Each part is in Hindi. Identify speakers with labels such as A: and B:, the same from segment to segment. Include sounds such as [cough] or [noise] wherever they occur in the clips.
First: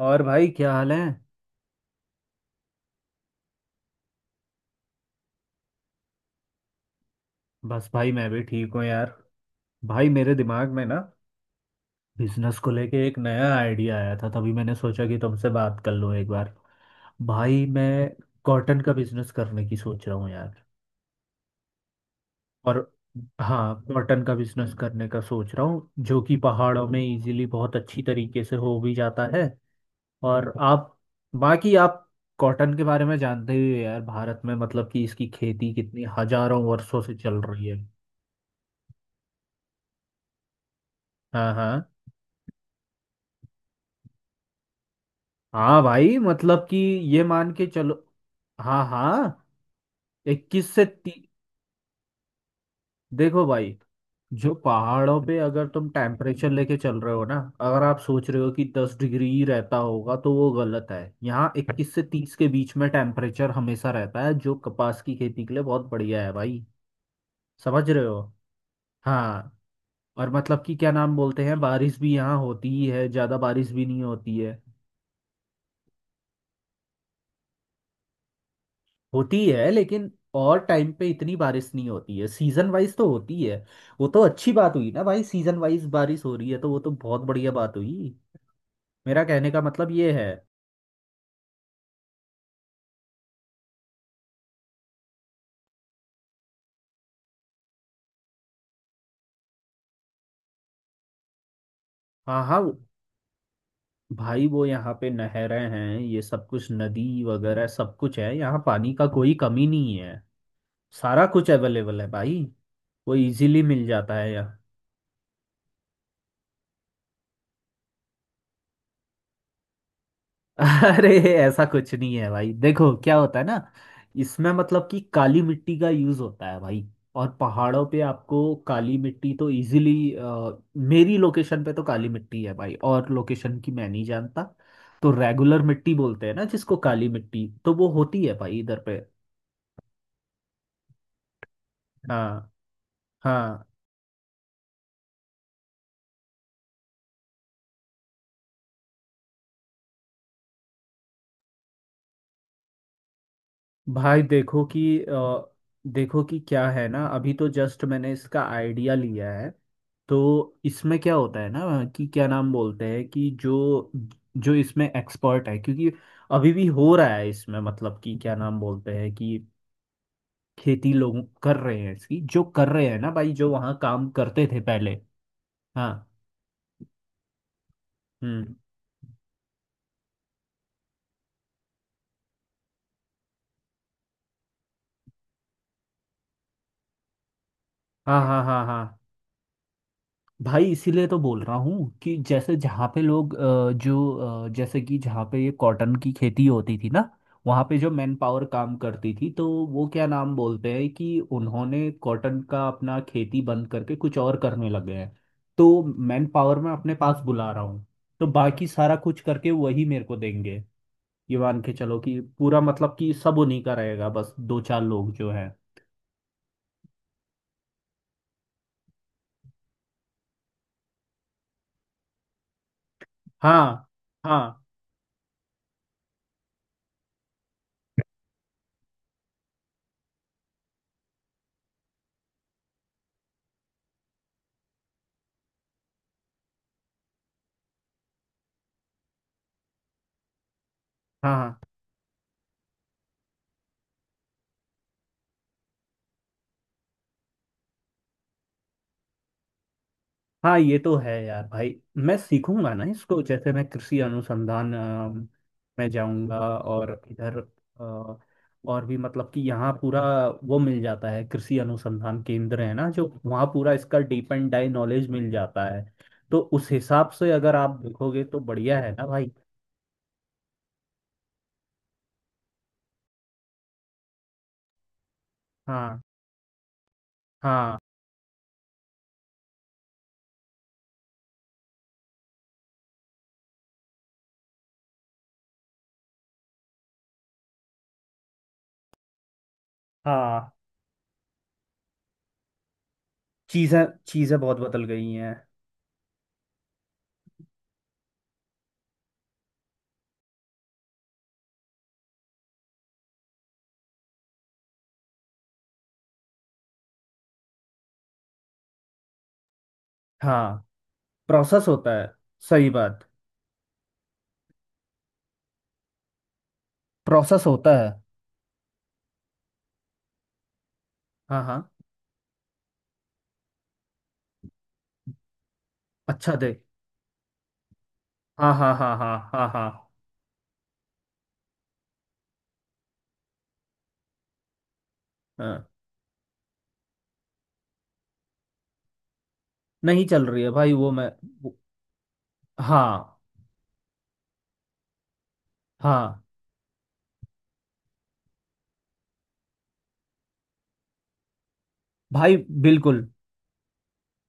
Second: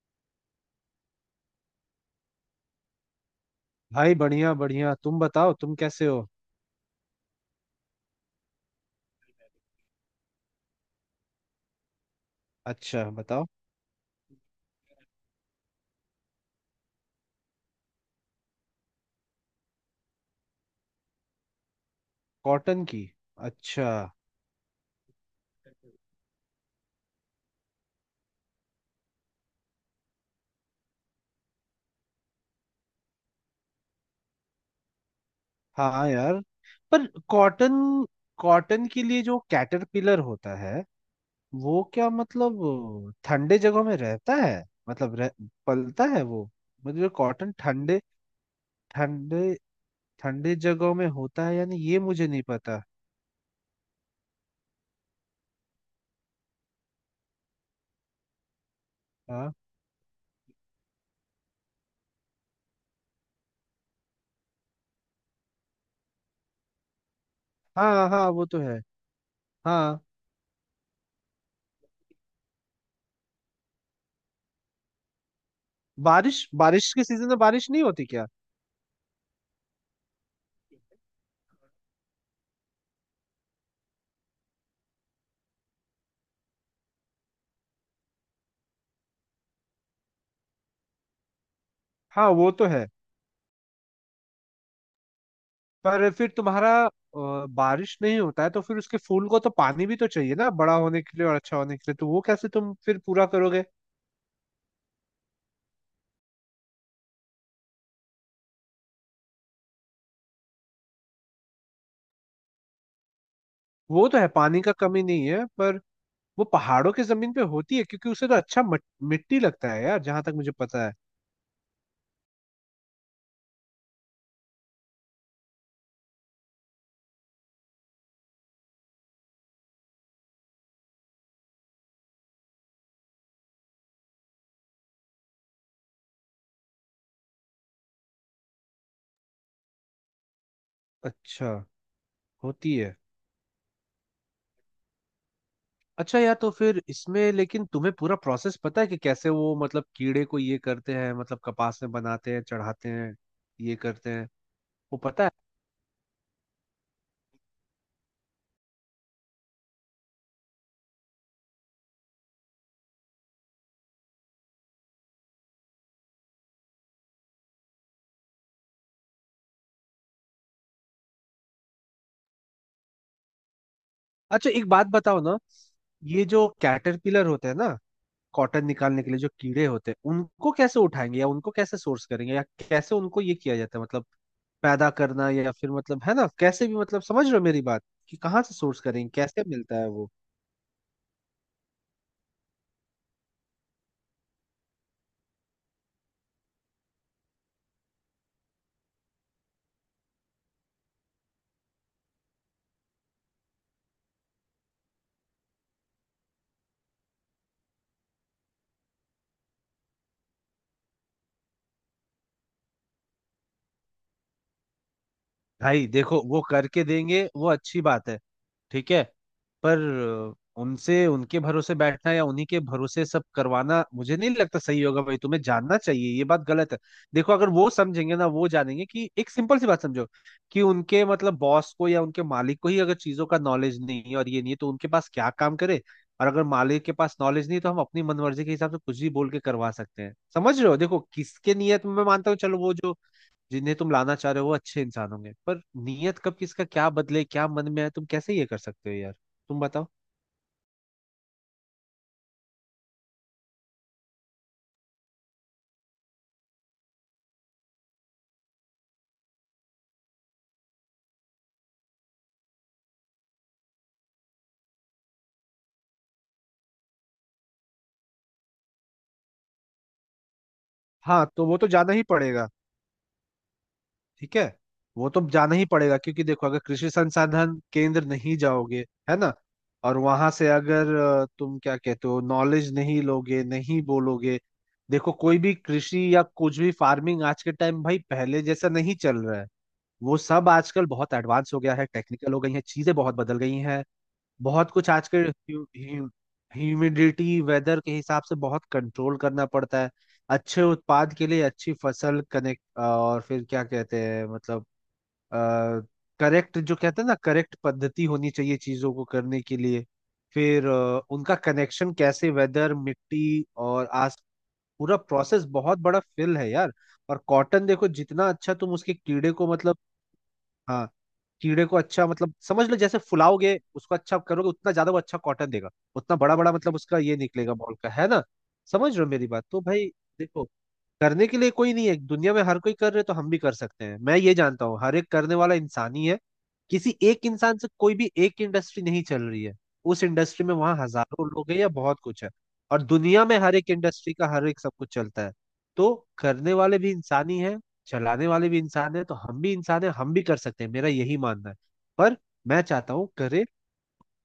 A: और भाई क्या हाल है?
B: भाई बढ़िया बढ़िया, तुम बताओ तुम कैसे हो।
A: बस भाई मैं भी ठीक हूँ यार। भाई मेरे दिमाग में ना बिजनेस को लेके
B: अच्छा,
A: एक नया
B: बताओ।
A: आइडिया आया था, तभी मैंने सोचा कि तुमसे बात कर लूँ एक बार। भाई मैं कॉटन का बिजनेस करने की सोच रहा हूँ यार। और।
B: कॉटन की?
A: हाँ,
B: अच्छा।
A: कॉटन का बिजनेस करने का सोच रहा हूँ, जो कि पहाड़ों में इजीली बहुत अच्छी तरीके से हो भी जाता है। और आप बाकी आप कॉटन के बारे में जानते ही हो यार। भारत में मतलब कि इसकी खेती कितनी
B: हाँ यार,
A: हजारों वर्षों
B: पर
A: से चल रही
B: कॉटन,
A: है।
B: कॉटन के लिए जो कैटरपिलर होता है
A: हाँ
B: वो
A: हाँ।
B: क्या मतलब ठंडे जगहों में रहता है? मतलब
A: हाँ
B: पलता
A: भाई
B: है वो?
A: मतलब कि
B: मतलब
A: ये
B: कॉटन
A: मान के चलो।
B: ठंडे,
A: हाँ हाँ।
B: ठंडे ठंडे
A: इक्कीस से
B: जगहों में
A: ती...
B: होता है यानी, ये मुझे नहीं पता।
A: देखो भाई। जो पहाड़ों पे अगर तुम टेम्परेचर लेके चल रहे हो ना, अगर आप सोच रहे हो कि 10 डिग्री ही
B: हाँ,
A: रहता होगा तो वो गलत है। यहाँ 21 से 30 के बीच में टेम्परेचर हमेशा रहता है, जो कपास की खेती के लिए बहुत बढ़िया है भाई। समझ रहे
B: हाँ
A: हो?
B: हाँ, वो तो है।
A: हाँ।
B: हाँ।
A: और मतलब कि क्या नाम बोलते हैं, बारिश भी यहाँ होती ही है, ज़्यादा बारिश भी नहीं होती है।
B: बारिश, बारिश के सीजन में बारिश नहीं होती क्या?
A: होती है, लेकिन और टाइम पे इतनी बारिश नहीं होती है, सीजन वाइज तो होती है। वो तो अच्छी बात हुई ना भाई। सीजन वाइज बारिश हो रही है तो वो तो बहुत बढ़िया बात हुई। मेरा कहने का मतलब ये है।
B: हाँ वो तो है। पर फिर तुम्हारा बारिश नहीं होता है तो फिर उसके फूल को तो पानी भी तो चाहिए ना बड़ा होने के लिए और अच्छा होने के लिए, तो वो
A: हाँ
B: कैसे
A: हाँ।
B: तुम फिर पूरा करोगे?
A: भाई वो यहाँ पे नहरें हैं, ये सब कुछ, नदी वगैरह सब कुछ है, यहाँ पानी का कोई कमी नहीं है। सारा कुछ अवेलेबल है भाई, वो इजीली मिल
B: वो
A: जाता
B: तो है,
A: है यहाँ।
B: पानी का कमी नहीं है, पर वो पहाड़ों की जमीन पे होती है क्योंकि उसे तो अच्छा मिट्टी लगता है यार, जहां तक मुझे पता है।
A: अरे, ऐसा कुछ नहीं है भाई। देखो क्या होता है ना, इसमें मतलब कि काली मिट्टी का यूज होता है भाई। और पहाड़ों पे आपको काली मिट्टी तो इजीली। मेरी लोकेशन पे तो काली मिट्टी है भाई, और लोकेशन की मैं नहीं जानता। तो रेगुलर मिट्टी बोलते हैं ना जिसको, काली मिट्टी तो वो होती है भाई इधर पे।
B: अच्छा,
A: हाँ
B: होती है।
A: हाँ।
B: अच्छा यार, तो फिर इसमें लेकिन तुम्हें पूरा प्रोसेस पता है कि कैसे वो मतलब कीड़े को ये करते हैं, मतलब कपास में बनाते हैं, चढ़ाते हैं, ये करते
A: भाई
B: हैं,
A: देखो कि
B: वो पता है?
A: देखो कि क्या है ना, अभी तो जस्ट मैंने इसका आइडिया लिया है। तो इसमें क्या होता है ना कि क्या नाम बोलते हैं कि जो जो इसमें एक्सपर्ट है, क्योंकि अभी भी हो रहा है इसमें, मतलब कि क्या नाम बोलते हैं कि खेती लोग कर रहे हैं इसकी, जो कर रहे हैं ना भाई, जो वहाँ काम करते
B: अच्छा,
A: थे
B: एक बात
A: पहले।
B: बताओ ना।
A: हाँ।
B: ये जो कैटरपिलर होते हैं ना,
A: हम्म।
B: कॉटन निकालने के लिए जो कीड़े होते हैं, उनको कैसे उठाएंगे या उनको कैसे सोर्स करेंगे, या कैसे उनको ये किया जाता है, मतलब पैदा करना, या फिर मतलब, है ना, कैसे भी, मतलब समझ रहे हो मेरी बात, कि
A: हाँ
B: कहाँ
A: हाँ
B: से
A: हाँ
B: सोर्स
A: हाँ।
B: करेंगे, कैसे मिलता है वो?
A: भाई इसीलिए तो बोल रहा हूँ कि जैसे जहाँ पे लोग जो जैसे कि जहाँ पे ये कॉटन की खेती होती थी ना, वहाँ पे जो मैन पावर काम करती थी, तो वो क्या नाम बोलते हैं कि उन्होंने कॉटन का अपना खेती बंद करके कुछ और करने लगे हैं। तो मैन पावर मैं अपने पास बुला रहा हूँ, तो बाकी सारा कुछ करके वही मेरे को देंगे। ये मान के चलो कि पूरा मतलब कि सब उन्हीं का रहेगा, बस दो चार लोग जो हैं।
B: भाई देखो, वो करके देंगे वो अच्छी बात है, ठीक है, पर उनसे, उनके भरोसे बैठना या उन्हीं के भरोसे सब करवाना
A: हाँ
B: मुझे नहीं लगता
A: हाँ
B: सही होगा भाई, तुम्हें जानना चाहिए ये बात गलत है। देखो, अगर वो समझेंगे ना, वो जानेंगे कि, एक सिंपल सी बात समझो, कि उनके मतलब बॉस को या उनके मालिक को ही अगर चीजों का नॉलेज नहीं है और ये नहीं है, तो उनके पास क्या काम करे? और अगर मालिक के पास नॉलेज नहीं है, तो हम अपनी मनमर्जी के हिसाब से कुछ भी बोल के करवा सकते हैं, समझ रहे हो? देखो,
A: हाँ
B: किसके
A: हाँ
B: नियत में, मैं मानता हूँ चलो, वो जो जिन्हें तुम लाना चाह रहे हो वो अच्छे इंसान होंगे, पर नीयत कब किसका क्या बदले, क्या मन में है, तुम कैसे ये कर सकते हो यार, तुम बताओ।
A: हाँ। ये तो है यार भाई। मैं सीखूंगा ना इसको, जैसे मैं कृषि अनुसंधान में जाऊंगा, और इधर अ, और भी मतलब कि यहाँ पूरा वो मिल जाता है, कृषि अनुसंधान केंद्र है ना, जो वहाँ पूरा इसका डीप एंड डाई नॉलेज मिल जाता है। तो उस हिसाब से अगर आप देखोगे तो बढ़िया है ना भाई।
B: हाँ तो वो तो जाना ही पड़ेगा, ठीक है। वो तो जाना ही
A: हाँ
B: पड़ेगा, क्योंकि देखो, अगर कृषि संसाधन
A: हाँ
B: केंद्र नहीं जाओगे, है ना, और वहां से अगर तुम क्या कहते हो, नॉलेज नहीं लोगे, नहीं बोलोगे। देखो, कोई भी कृषि या कुछ भी फार्मिंग आज के टाइम भाई पहले जैसा नहीं चल रहा है। वो
A: हाँ।
B: सब आजकल बहुत एडवांस हो गया है, टेक्निकल हो गई है, चीजें बहुत बदल गई
A: चीजें
B: हैं,
A: चीजें बहुत
B: बहुत
A: बदल
B: कुछ
A: गई हैं।
B: आजकल। ह्यूमिडिटी, वेदर के हिसाब से बहुत कंट्रोल करना पड़ता है अच्छे उत्पाद के लिए, अच्छी फसल कनेक्ट, और फिर क्या कहते हैं मतलब, करेक्ट, जो कहते हैं ना, करेक्ट पद्धति होनी चाहिए चीजों को करने के लिए।
A: हाँ।
B: फिर उनका
A: प्रोसेस
B: कनेक्शन
A: होता है।
B: कैसे,
A: सही
B: वेदर,
A: बात।
B: मिट्टी और आस, पूरा प्रोसेस बहुत बड़ा फिल है यार। और
A: प्रोसेस
B: कॉटन
A: होता है।
B: देखो, जितना अच्छा तुम उसके कीड़े को मतलब, हाँ,
A: हाँ हाँ।
B: कीड़े को अच्छा मतलब समझ लो, जैसे फुलाओगे, उसको अच्छा करोगे, उतना ज्यादा वो अच्छा कॉटन देगा, उतना
A: अच्छा
B: बड़ा
A: दे।
B: बड़ा मतलब उसका ये निकलेगा, बॉल का, है ना?
A: हाँ हाँ हाँ
B: समझ रहे हो
A: हाँ
B: मेरी
A: हाँ
B: बात? तो
A: हाँ
B: भाई देखो, करने के लिए कोई नहीं है दुनिया में, हर कोई कर रहे, तो हम भी कर सकते हैं, मैं ये जानता हूँ, हर एक करने वाला
A: हाँ।
B: इंसान ही है। किसी एक इंसान से कोई भी एक इंडस्ट्री नहीं चल रही है,
A: नहीं
B: उस
A: चल रही है
B: इंडस्ट्री में
A: भाई
B: वहां
A: वो मैं।
B: हजारों लोग
A: वो-।
B: हैं या बहुत कुछ है, और
A: हाँ।
B: दुनिया में हर एक इंडस्ट्री का हर एक सब कुछ चलता है। तो
A: हाँ।
B: करने वाले भी इंसान ही है, चलाने वाले भी इंसान है, तो हम भी इंसान है, हम भी कर सकते हैं, मेरा यही मानना है। पर
A: भाई।
B: मैं चाहता
A: बिल्कुल।
B: हूँ करे,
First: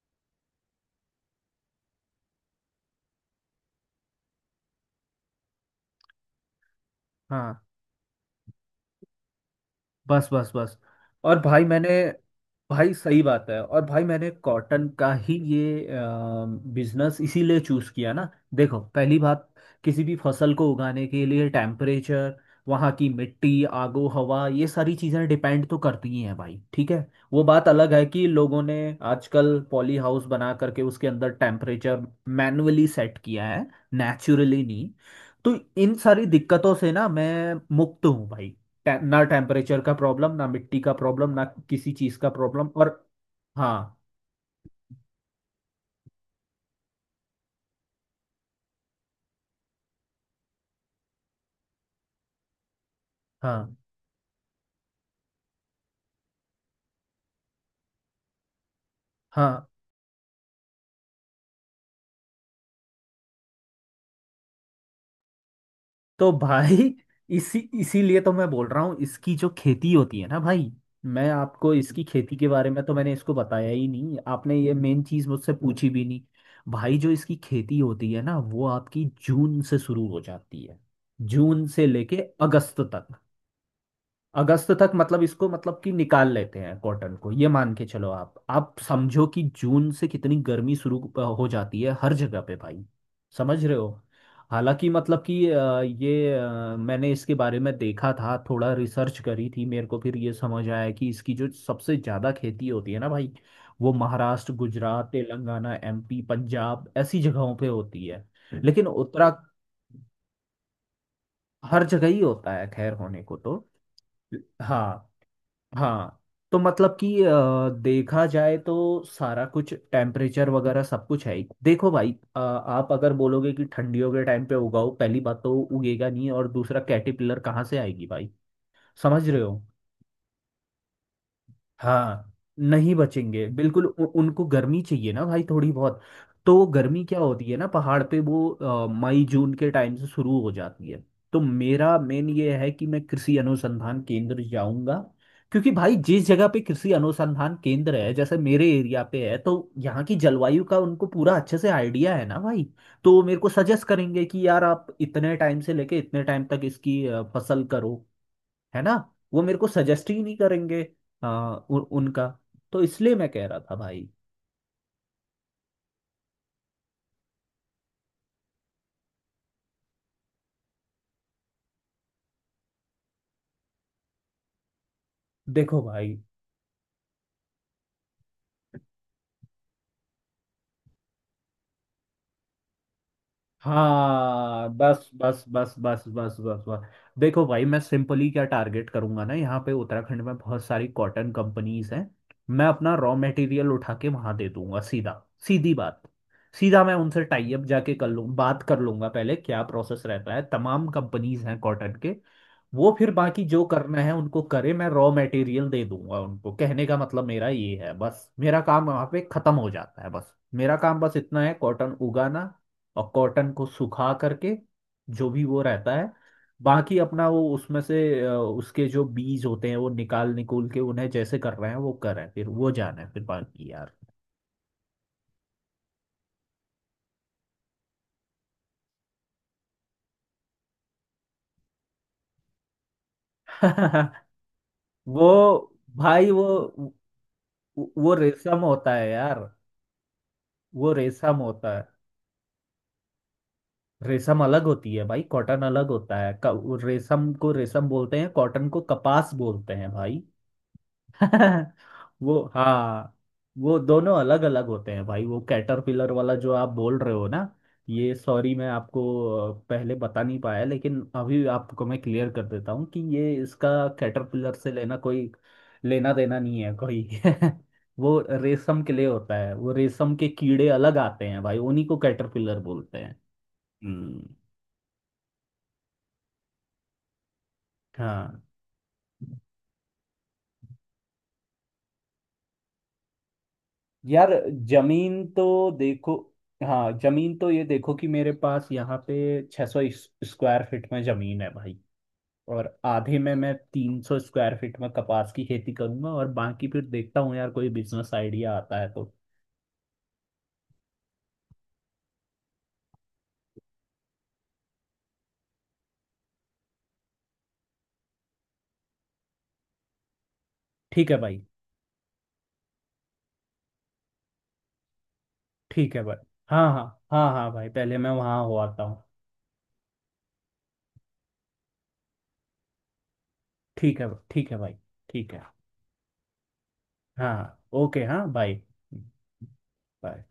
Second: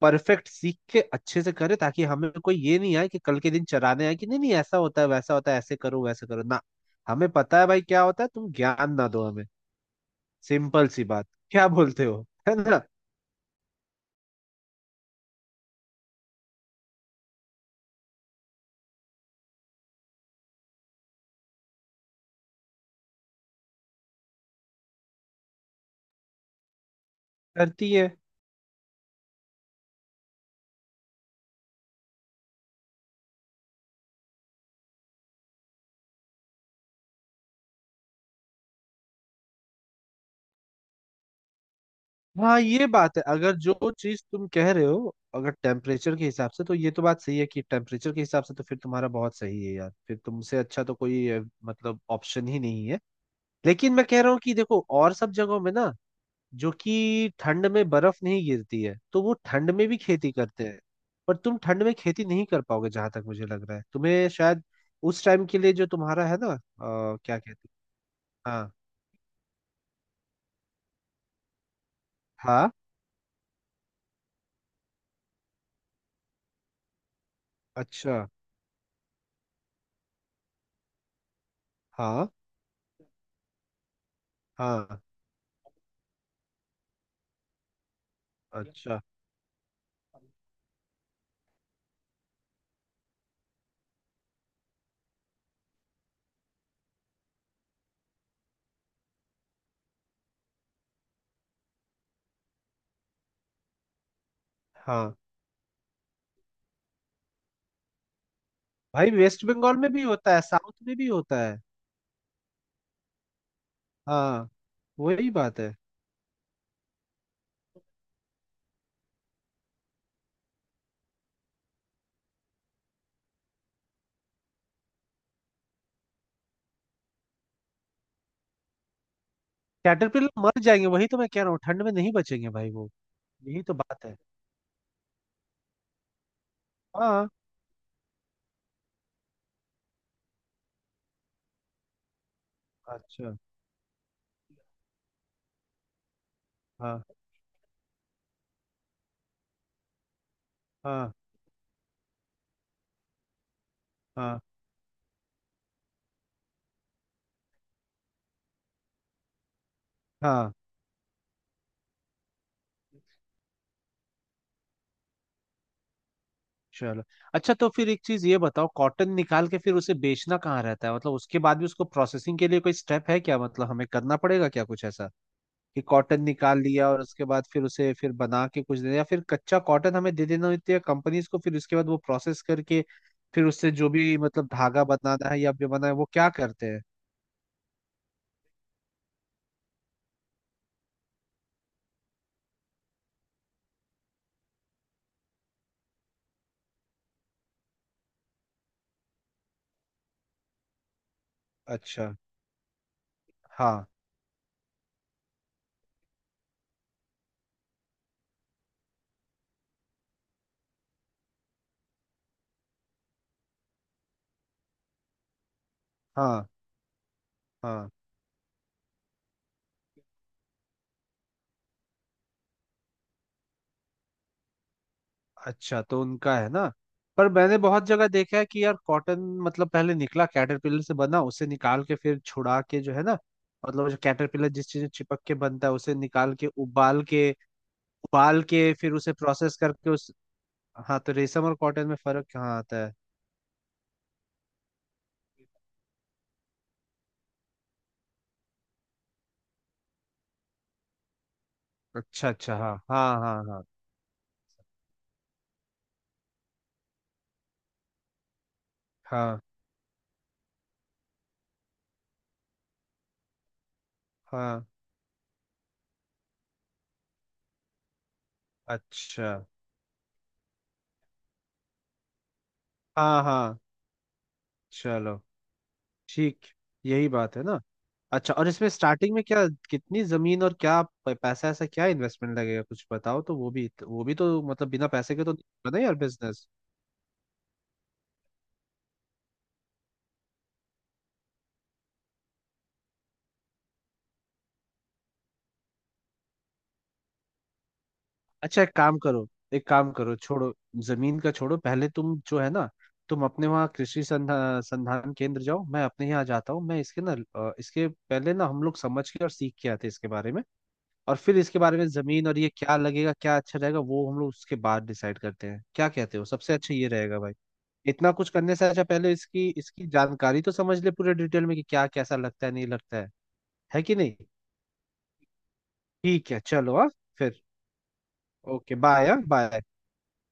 B: परफेक्ट सीख के अच्छे से करे, ताकि हमें कोई ये नहीं आए कि कल के दिन चराने आए कि नहीं नहीं ऐसा होता है, वैसा होता है, ऐसे करो, वैसे करो ना। हमें
A: हाँ।
B: पता है भाई क्या होता है, तुम ज्ञान ना दो हमें,
A: बस बस बस।
B: सिंपल सी बात,
A: और भाई
B: क्या
A: मैंने।
B: बोलते हो, है ना?
A: भाई सही बात है, और भाई मैंने कॉटन का ही ये बिजनेस इसीलिए चूज किया ना। देखो पहली बात, किसी भी फसल को उगाने के लिए टेम्परेचर, वहाँ की मिट्टी, आगो हवा, ये सारी चीज़ें डिपेंड तो करती ही हैं भाई, ठीक है। वो बात
B: करती
A: अलग है
B: है।
A: कि लोगों ने आजकल पॉली हाउस बना करके उसके अंदर टेम्परेचर मैन्युअली सेट किया है, नेचुरली नहीं। तो इन सारी दिक्कतों से ना मैं मुक्त हूँ भाई। ना टेम्परेचर का प्रॉब्लम, ना मिट्टी का प्रॉब्लम, ना किसी चीज का
B: हाँ,
A: प्रॉब्लम,
B: ये
A: और
B: बात है, अगर
A: हाँ
B: जो चीज तुम कह रहे हो अगर टेम्परेचर के हिसाब से, तो ये तो बात सही है, कि टेम्परेचर के हिसाब से तो फिर तुम्हारा बहुत सही है यार, फिर तुमसे अच्छा तो कोई मतलब ऑप्शन ही नहीं है।
A: हाँ
B: लेकिन मैं कह रहा हूँ कि देखो, और सब जगहों में ना, जो कि ठंड में बर्फ नहीं गिरती है तो वो
A: हाँ।
B: ठंड में भी खेती करते हैं, पर तुम ठंड में खेती नहीं कर पाओगे जहां तक मुझे लग रहा है, तुम्हें शायद उस टाइम के लिए जो तुम्हारा
A: तो
B: है ना
A: भाई [laughs]
B: क्या
A: इसी
B: कहते
A: इसीलिए तो मैं
B: हैं।
A: बोल
B: हाँ,
A: रहा हूँ, इसकी जो खेती होती है ना भाई। मैं आपको इसकी खेती के बारे
B: हाँ।
A: में तो मैंने इसको बताया ही नहीं, आपने ये मेन चीज मुझसे पूछी भी नहीं। भाई जो इसकी खेती होती
B: अच्छा।
A: है ना, वो आपकी जून से शुरू हो जाती है। जून से लेके
B: हाँ।
A: अगस्त तक। अगस्त तक
B: हाँ।
A: मतलब इसको मतलब कि निकाल लेते हैं कॉटन को। ये मान के चलो आप
B: अच्छा।
A: समझो कि जून से कितनी गर्मी शुरू हो जाती है हर जगह पे भाई। समझ रहे हो? हालांकि मतलब कि ये मैंने इसके बारे में देखा था, थोड़ा रिसर्च करी थी। मेरे को फिर ये समझ आया कि इसकी जो सबसे ज़्यादा खेती होती है ना भाई, वो महाराष्ट्र, गुजरात,
B: हाँ
A: तेलंगाना, एमपी, पंजाब ऐसी जगहों पे होती है। लेकिन
B: भाई,
A: उत्तरा
B: वेस्ट बंगाल में भी होता है, साउथ में भी होता है।
A: हर जगह ही होता है, खैर होने को तो।
B: हाँ,
A: हाँ
B: वही बात है।
A: हाँ। तो मतलब कि देखा जाए तो सारा कुछ टेम्परेचर वगैरह सब कुछ है ही। देखो भाई आप अगर बोलोगे कि ठंडियों के टाइम पे उगाओ, पहली बात तो उगेगा नहीं, और दूसरा कैटरपिलर कहाँ से आएगी भाई। समझ रहे हो?
B: कैटरपिलर मर जाएंगे, वही तो मैं कह रहा हूँ, ठंड में नहीं
A: हाँ।
B: बचेंगे भाई वो।
A: नहीं बचेंगे
B: यही तो
A: बिल्कुल।
B: बात है।
A: उनको गर्मी चाहिए ना भाई थोड़ी बहुत। तो गर्मी क्या
B: हाँ।
A: होती है ना, पहाड़ पे वो मई जून के टाइम से शुरू हो जाती है। तो मेरा मेन ये है कि मैं
B: अच्छा।
A: कृषि अनुसंधान केंद्र जाऊंगा। क्योंकि भाई जिस जगह पे कृषि
B: हाँ
A: अनुसंधान केंद्र है, जैसे मेरे एरिया पे है, तो यहाँ की जलवायु का उनको
B: हाँ
A: पूरा अच्छे से आइडिया है ना भाई। तो वो मेरे को सजेस्ट करेंगे
B: हाँ
A: कि यार आप इतने टाइम से लेके इतने टाइम तक इसकी फसल करो, है ना। वो मेरे को सजेस्ट ही नहीं
B: हाँ।
A: करेंगे। हाँ उनका। तो इसलिए मैं कह रहा था भाई।
B: चलो। अच्छा, तो फिर एक चीज ये बताओ, कॉटन निकाल के फिर उसे बेचना कहाँ रहता है, मतलब उसके बाद भी उसको प्रोसेसिंग के लिए कोई स्टेप है क्या, मतलब हमें करना पड़ेगा क्या कुछ ऐसा, कि
A: देखो भाई।
B: कॉटन निकाल लिया और उसके बाद फिर उसे फिर बना के कुछ दे, या फिर कच्चा कॉटन हमें दे देना होती है कंपनीज को, फिर उसके बाद वो प्रोसेस करके, फिर उससे जो भी मतलब
A: हाँ
B: धागा
A: बस
B: बनाना है
A: बस
B: या
A: बस
B: बनाना है,
A: बस
B: वो क्या
A: बस बस
B: करते हैं?
A: बस। देखो भाई मैं सिंपली क्या टारगेट करूंगा ना, यहाँ पे उत्तराखंड में बहुत सारी कॉटन कंपनीज हैं। मैं अपना रॉ मटेरियल उठा के वहां दे दूंगा सीधा। सीधी बात। सीधा मैं उनसे टाई अप जाके कर लूँ, बात कर लूंगा पहले क्या प्रोसेस रहता है, तमाम कंपनीज हैं कॉटन
B: अच्छा।
A: के। वो फिर बाकी जो
B: हाँ
A: करना है उनको करे, मैं रॉ मटेरियल दे दूंगा उनको। कहने का मतलब मेरा ये है बस, मेरा काम वहां पे खत्म हो जाता है। बस मेरा काम बस इतना है, कॉटन उगाना और कॉटन को सुखा करके जो भी वो रहता है।
B: हाँ
A: बाकी अपना वो उसमें
B: हाँ।
A: से उसके जो बीज होते हैं वो निकाल निकूल के उन्हें जैसे कर रहे हैं वो कर रहे हैं, फिर वो जाना है फिर बाकी यार।
B: अच्छा, तो उनका, है ना। पर मैंने बहुत जगह देखा है कि यार कॉटन, मतलब पहले निकला कैटरपिलर से बना, उसे निकाल के फिर छुड़ा के, जो है ना, मतलब जो
A: [laughs]
B: कैटरपिलर जिस चीज में चिपक
A: वो
B: के बनता है उसे
A: भाई
B: निकाल के,
A: वो
B: उबाल के,
A: वो
B: उबाल
A: रेशम
B: के फिर
A: होता है
B: उसे
A: यार।
B: प्रोसेस करके उस,
A: वो
B: हाँ तो
A: रेशम
B: रेशम और
A: होता
B: कॉटन
A: है।
B: में फर्क कहाँ आता है?
A: रेशम अलग होती है भाई, कॉटन अलग होता है। रेशम को रेशम बोलते हैं, कॉटन को कपास बोलते हैं भाई। [laughs]
B: अच्छा
A: वो
B: अच्छा, हाँ
A: हाँ।
B: हाँ हाँ हाँ
A: वो दोनों अलग अलग होते हैं भाई। वो कैटरपिलर वाला जो आप बोल रहे हो ना, ये सॉरी मैं आपको
B: हाँ
A: पहले बता नहीं पाया, लेकिन अभी आपको मैं क्लियर कर देता हूँ कि ये इसका कैटरपिलर
B: हाँ।
A: से लेना कोई लेना देना नहीं है कोई। [laughs] वो रेशम के लिए
B: अच्छा।
A: होता है, वो रेशम के कीड़े अलग आते हैं भाई, उन्हीं को कैटरपिलर बोलते हैं।
B: हाँ हाँ।
A: हम्म।
B: चलो, ठीक, यही बात है ना। अच्छा,
A: हाँ।
B: और इसमें स्टार्टिंग में क्या, कितनी जमीन और क्या पैसा, ऐसा क्या इन्वेस्टमेंट लगेगा, कुछ बताओ तो। वो भी, वो भी
A: यार
B: तो मतलब बिना पैसे के
A: जमीन
B: तो नहीं
A: तो
B: होगा ना यार
A: देखो।
B: बिजनेस।
A: हाँ जमीन तो ये देखो कि मेरे पास यहाँ पे 600 स्क्वायर फीट में जमीन है भाई, और आधे में मैं 300 स्क्वायर फीट में कपास की खेती करूंगा, और बाकी फिर देखता हूँ यार कोई बिजनेस आइडिया
B: अच्छा, एक
A: आता है
B: काम
A: तो।
B: करो, एक काम करो, छोड़ो, जमीन का छोड़ो, पहले तुम, जो है ना, तुम अपने वहाँ कृषि संधान केंद्र जाओ, मैं अपने यहाँ जाता हूँ, मैं इसके ना इसके पहले ना, हम लोग समझ के और सीख के आते हैं इसके बारे में,
A: ठीक
B: और
A: है
B: फिर
A: भाई।
B: इसके बारे में जमीन और ये क्या लगेगा, क्या अच्छा रहेगा, वो हम लोग उसके बाद डिसाइड करते हैं, क्या
A: ठीक है भाई।
B: कहते हो? सबसे
A: हाँ
B: अच्छा
A: हाँ
B: ये रहेगा
A: हाँ
B: भाई,
A: हाँ भाई पहले
B: इतना
A: मैं
B: कुछ
A: वहाँ
B: करने
A: हो
B: से अच्छा
A: आता हूँ।
B: पहले इसकी इसकी जानकारी तो समझ ले पूरे डिटेल में, कि क्या कैसा लगता है, नहीं लगता है कि नहीं।
A: ठीक है भाई। ठीक है।
B: ठीक है चलो, हाँ, फिर।
A: हाँ ओके हाँ बाय।
B: ओके बाय, हाँ बाय।
A: बाय।